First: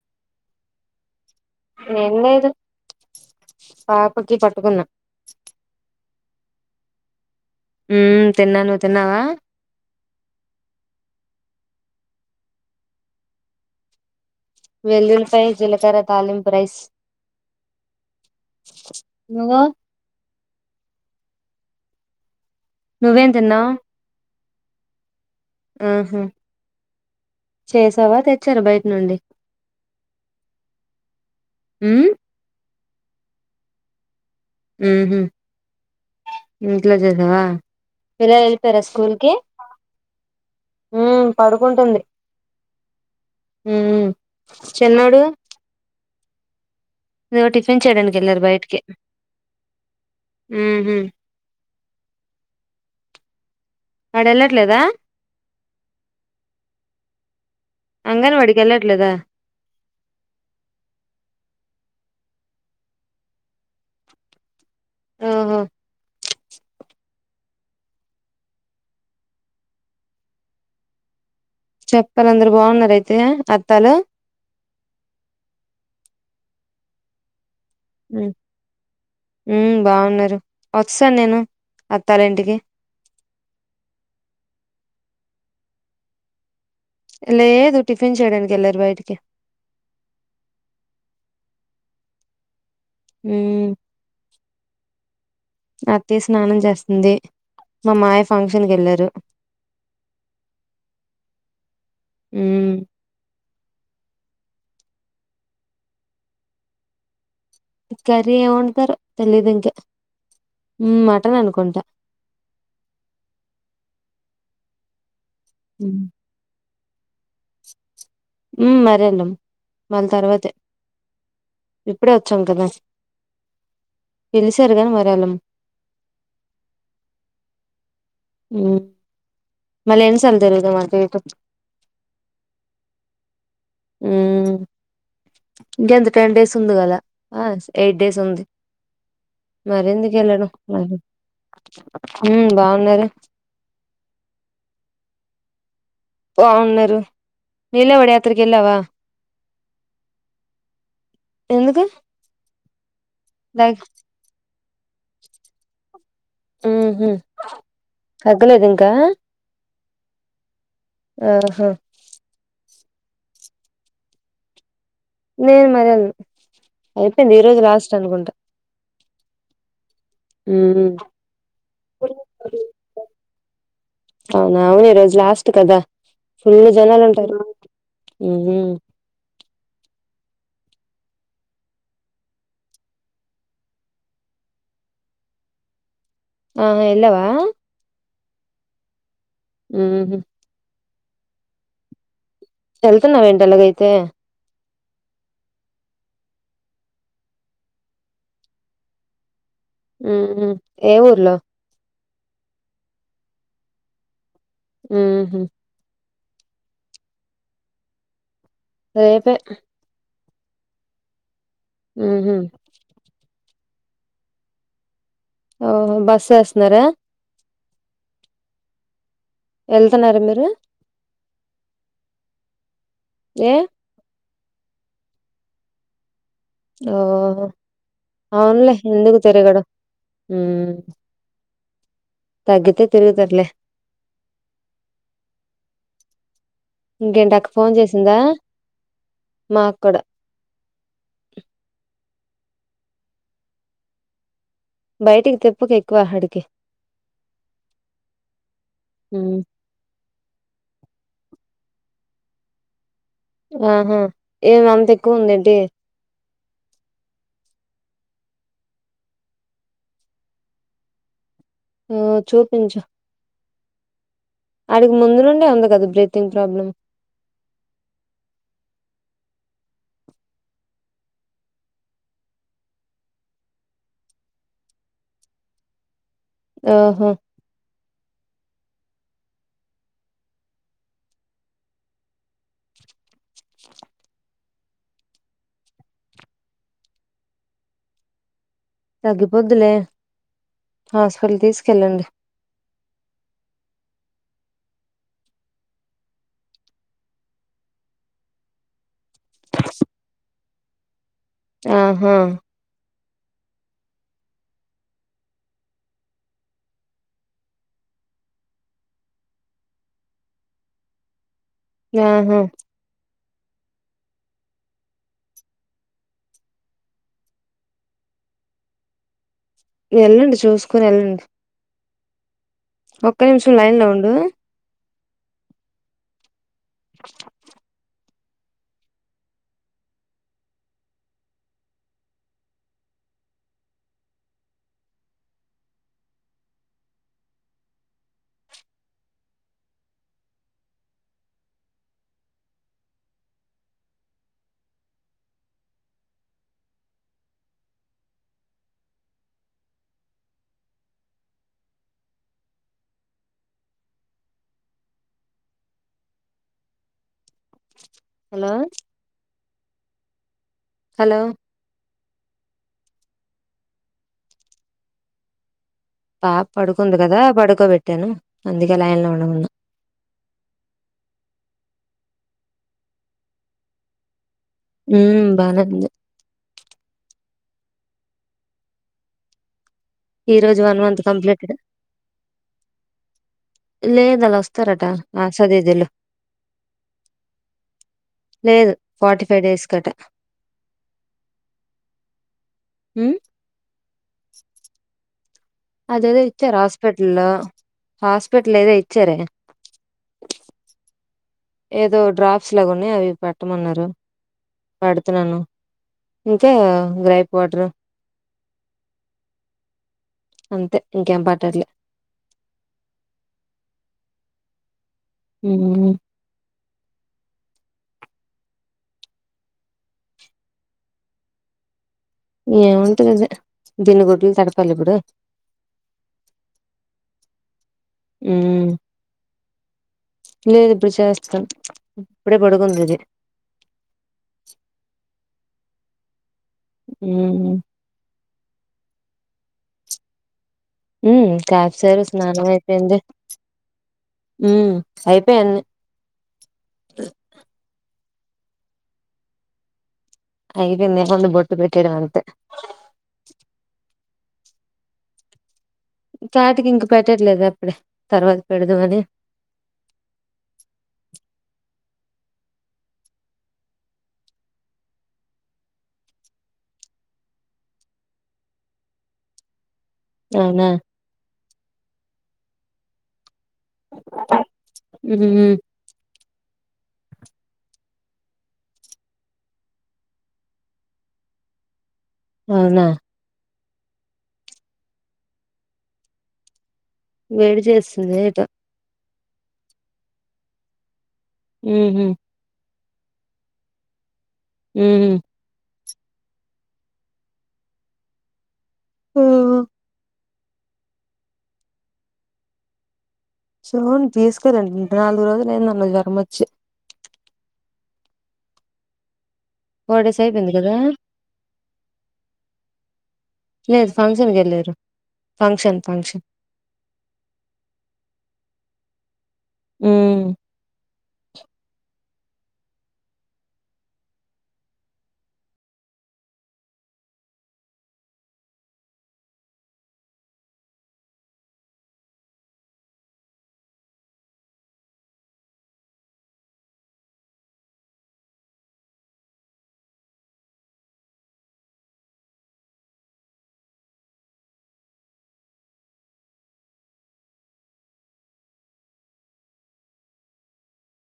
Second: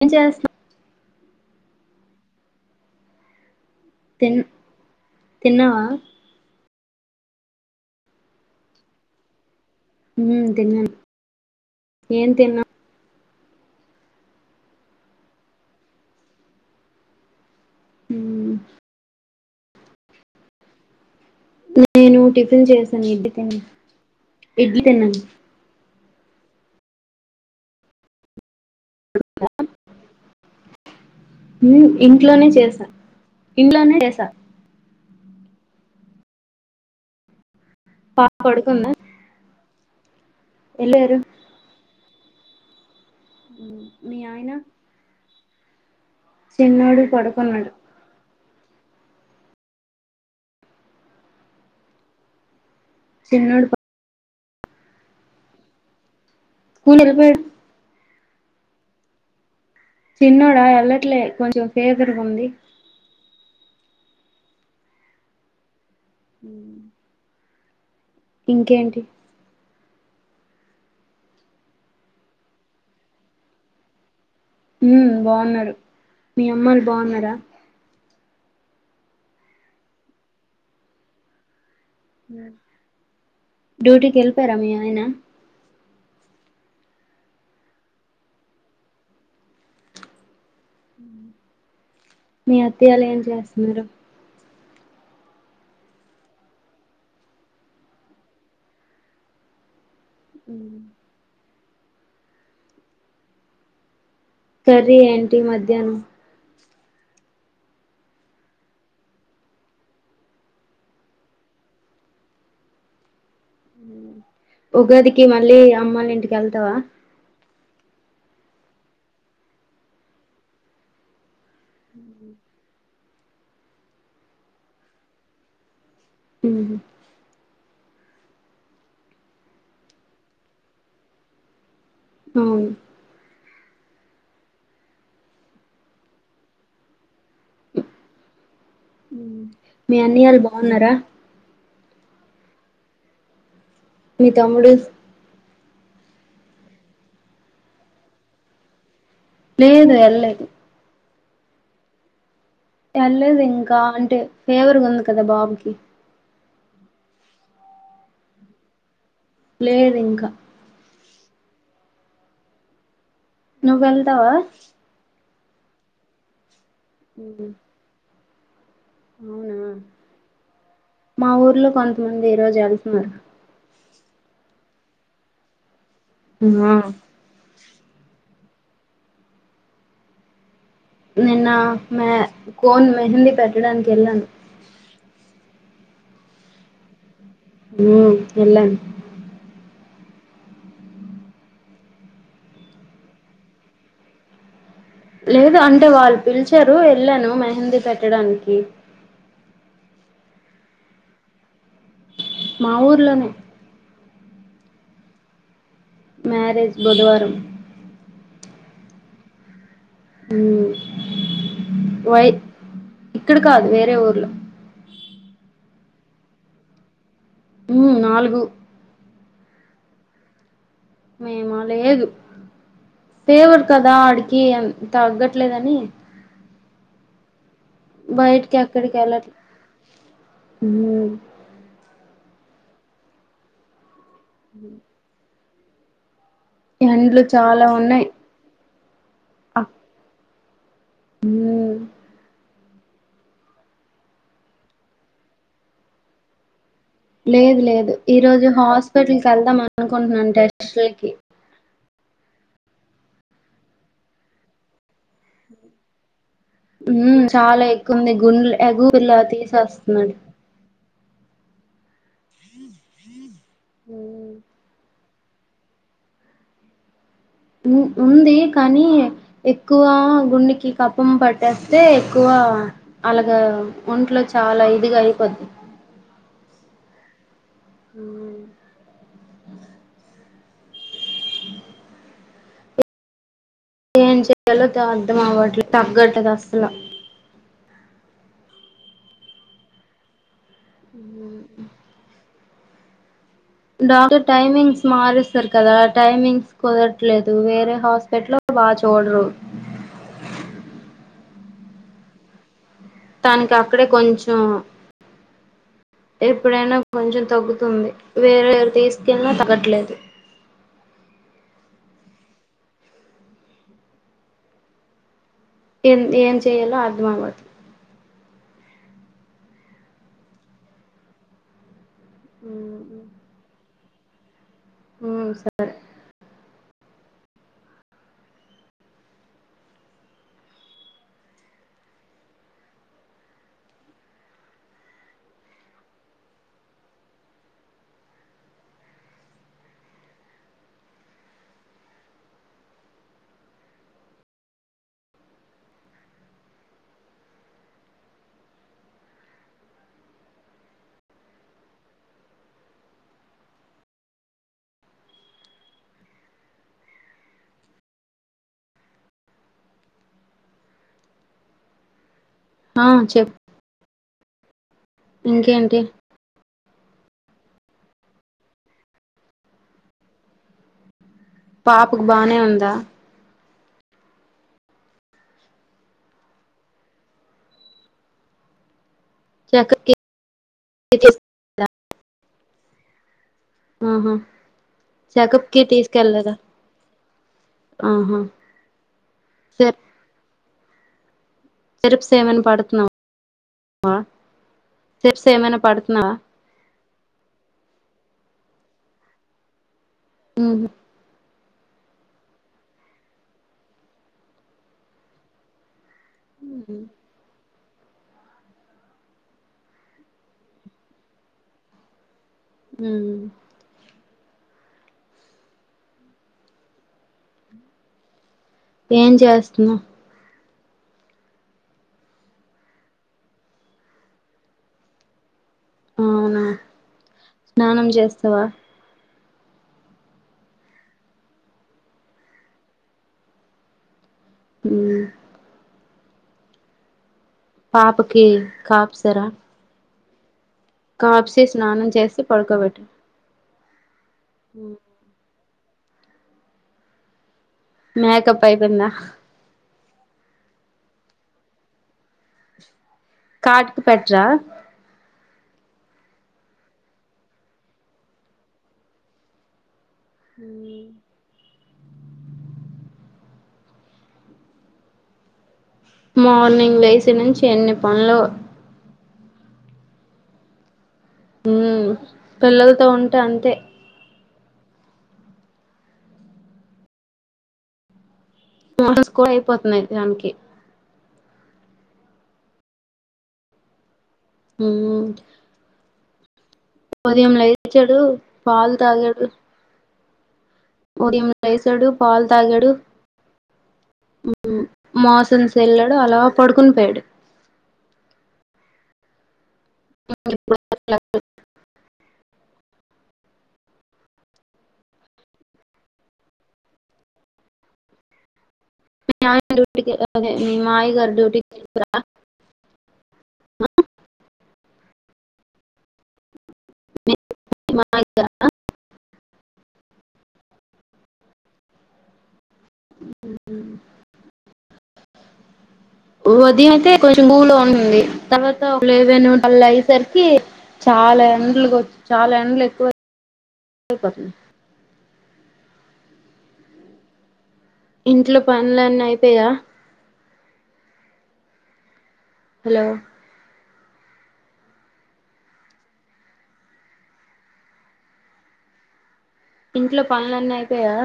ఏం చేస్ ఏం లేదు తిన్ పాపకి పట్టుకున్నా తిన్నావా మ్ తిన్నా నువ్వు తిన్నావా మ్ తిన్నాను ఏం తిన్న వెల్లుల్పై జీలకర తాలింపు రైస్ ఉమ్ నువ్వో నేను టిఫిన్ చేసాను ఇడ్లీ తిన్ తిన్నావ్ ఇడ్లీ తిన్నాను ఆహా చేసావా తెచ్చార బయటి నుండి ఉమ్ మ్మ్ ఇంట్లోనే చేసా ఇంట్లోనే చేసా ఉహు ఇంట్లో జేశావా పాప పిల్లలు వెళ్ళిపోయార పడుకుందా స్కూల్ కి వెళ్ళారు ఉమ్ పడుకుంటుంది ఉమ్ మీ ఆయన చిన్నోడు చిన్నోడు ఇదిగో పడుకున్నాడు టిఫిన్ చేయడానికి ఎల్లరు బయటకి కె ఉహు చిన్నోడు ప వాడేళ్ళట్లేదా స్కూల్ ఎలిపోయాడ్ అంగన్ వాడికి ఎళ్ళట్లేదా చిన్నోడా ఎల్లట్లే కొంచం ఫీవర్ గుంది ఓహో ఉమ్ ఇంకేంటి చెప్పాలందరు బాగున్నారైయితే అత్తాలు ఉమ్ బాగున్నారు మీ అమ్మోలు బాగున్నారా ఉ ఉమ్ బాగున్నారు వచేసను నేను అత్తాలింటికి డ్యూటీ కెళ్లిపోయారా మీ ఆయనా లేదు టిఫిన్ చేయడానికి వెళ్ళరు బయటికి ఊ మీ అత్తియలు ఎం జేస్తున్నారు అత్తయ స్నానం జస్తుంది మా మామాయ్య ఫంక్షన్ కేళ్లారు ఉ ఉమ్ కర్రీ ఏంటి మధ్యనం కర్రీ ఏమండుతారో తెలీదు ఇంకా మటన్ అనుకుంటా ఉగాదికి మళ్ళీ అమ్మల ఇంటికి ఎళ్తావా ఉమ్ మరేళ్లు మళ్ళీ తర్వాతే ఇప్పుడే వచ్చాం గదా పిలిసారు గాని మరేలం ఉహు ఉమ్ మళ్ళ ఏం సంగతి తెలీదు మాకు ఏటో అవును ఊ ఇంకెంత టెన్ డేస్ ఉంది గదా అ ఎయిట్ డేస్ ఉంది మీ మరేందుకు అన్నయ్యలు ఎళ్ళడం బాగున్నారా మల్లి ఉమ్ బాగున్నారు మీ తమ్ముడు బావున్నారు నీలవాడ యాత్రకి వెళ్ళావా లేదు ఎల్లెదు ఎందుకు ఏళ్ళేదింకా అంటే ఫేవర్ ఉంది కదా బాబుకి ఉహు తగ్గలేద ఇంకా లేదింకా ఓహో నువ్వెళ్తావా నేను మరెళ్లను అయిపోయింది ఈ రోజు లాస్ట్ అనుకుంటా ఉమ్ మా ఊర్లో కొంతమంది ఈ రోజు ఎళ్తున్నారు అవునా అవును ఈ రోజు లాస్ట్ కదా ఫుల్ ఆ జనాలు ఉంటారు ఉ ఉమ్ నిన్న మె కోన్ మెహందీ పెట్టడానికి ఎళ్ళాను ఆ ఎళ్లావా ఉమ్ ఎళ్లాను ఉ హు ఎళ్తున్నావ ఏంటి అలాగైతే లేదు అంటే వాళ్ళు పిలిచారు వెళ్లాను మెహందీ పెట్టడానికి ఉహు ఏ ఊర్లో మా ఊర్లోనే ఉహు మ్యారేజ్ బుధవారం రేపే ఉమ్ వై ఓహో ఇక్కడ కాదు వే ఎ ఊర్లో ఓహో బస్ ఎస్తున్నారా ఉమ్ నాలుగు ఎళ్తున్నార మీరు మేమ లేదు ఏ దేవుడు కదా అడి కి ఎం తగ్గట్లేదని ఓ బయటికి అవునులే అక్కడికి ఎందుకు వెళ్ళట్లే తిరగడం మ్మ్. తగ్గితే తిరుగుతర్లే ఉమ్ ఎండ్లు చాలా ఉన్నాయి నాక్కుడ ఊ బయటికి తిప్పుక ఎక్కువాడికి లేదు లేదు ఈ రోజు హాస్పిటల్ ఉమ్ కెళ్దాం అనుకుంటున్నాను టెస్టులకి ఆహా ఏం అంత ఎక్కువ ఉందేంటి ఉమ్ చాలా ఎక్కువుంది గుంలు ఎగులా తీసేస్తున్నాడు ఉ చూపించు మ్మ్. అడి ముందు నుండే ఉంది కదా బ్రీతింగ్ ప్రాబ్లమ్ ఉమ్ ఉంది కానీ ఎక్కువ గుండెకి కపం పట్టేస్తే ఎక్కువ క అలాగా ఒంట్లో చాలా ఇదిగా అయిపోద్ది ఒ హొ ఏం చేయాలో క అర్థం అవ్వట్లే తగ్గట్లేదు అస్సల తగ్గిపోద్దులే హాస్పిటల్ తీసుకెళ్ళండి డాక్టర్ టైమింగ్స్ మారుస్తరు కదా టైమింగ్స్ కుదరట్లేదు వేరే హాస్పిటలో బా చూడరు ఆహా తనకి అక్కడే కొంచెం ఎప్పుడైనా కొంచెం తగ్గుతుంది వేరేవరు తీసుకెళ్ళిన తగ్గట్లేదు ఆహా ఎం ఏం చేయాలో అర్థం అవ్వట్లే ఎళ్ళండి చూసుకొని ఎళ్ళండి ఉ ఒక్క నిమిషం లైన్ లో ఉండు ఉమ్ సరే హలో హలో ఆ చెప్ ఇంకేంటి పాప పడుకుంది కదా పడుకోబెట్టాను అందుకే లైన్ లో ఉండమన్నా పాపకు బానే ఉందా ఉ బానే ఉంది చెకకి ఈ రోజు వన్ మంత్ కంప్లీటెడ్ ఆహా లేదలా ఒస్తారట చెకప్ కి ఆసదేదలు తీసుకెళ్లేదా ఆహా లేదు ఫార్టీ ఫైవ్ డేస్ కట సీరప్స్ ఏమన్నా పడుతున్నా ఉమ్ వ సే అదేదో ఇచ్చారు హోపిటల్లో హాస్పిటల్లో ఏదో ఇచ్చారె ఉ ఏదో డ్రాప్స్ లా గున్నయి అవి పెట్టమన్నారు పెడుతున్నాను ఇంకా గ్రైప్ వాటరు అంతే ఇంకేం పాటట్లే ఉ ఉ హు ఏం చేస్తున్నావ్ ఏముంటందది దీన్ని గుడ్లు తడపాలి ఇప్పుడు అవునా స్నానం చేస్తవా హ్మ్ లేదు ఇప్పుడు చేస్తాం ఇప్పుడే పడుకుందది ఉ ఉ పాపుకి కాప్ సర ఉ కాప్సారు చేసి స్నానం పడుకోబెట్టు అయిపోయింది ఉ ఐపోయింది మేకప్ అయిపోయిందా ఐపోయింది ఓన్లీ బొట్టు పెట్టడం అంతే కాటుక పెట్రా చాటికి ఇంక పెట్టట్లేదు అప్పుడే తర్వాత పెడుదువని మార్నింగ్ లేసి నుంచి ఎన్ని పనులో అవునా ఉ పిల్లలతో ఉంటే అంతే ఉ హు ఫొటోస్ కూడా అయిపోతున్నాయి దానికి అవునా ఉ ఉదయం వేడి లేచాడు చేస్తుంది ఏటో పాల్ తాగాడు ఉదయం లేసుడు హ్మ్ హ్మ్ పాలు తాగాడు మోసన్స్ ఎళ్ళాడు అలా పడుకొని పోయాడు ఆ సోన్ తీసుకరండి నాలుగు రోజులు అయింది అన్నావ్ జ్వరం వచ్చి మీ ఆయన డ్యూటీకి ఫోర్ డేస్ అదే అయిపోయింది మీ కదా మావయ్య గారు డ్యూటీకెల్లారా లేదు ఫంక్షన్కి వెళ్ళారు ఫంక్షన్ ఫంక్షన్ మి మావయ్య గారా ఉ ఉ ఉదయం అయితే కొంచెం గూలో ఉన్నింది తర్వాత ఒక లెవెను టెల్వ్ అయ్యేసరికి చాల చాలా ఎండలుకి చాలా ఎండలు ఎక్కువైపోతున్నాయ్ ఇంట్లో పన్లు అన్నీ అయిపోయా హలో ఇంట్లో పన్లన్నీ అయిపోయయా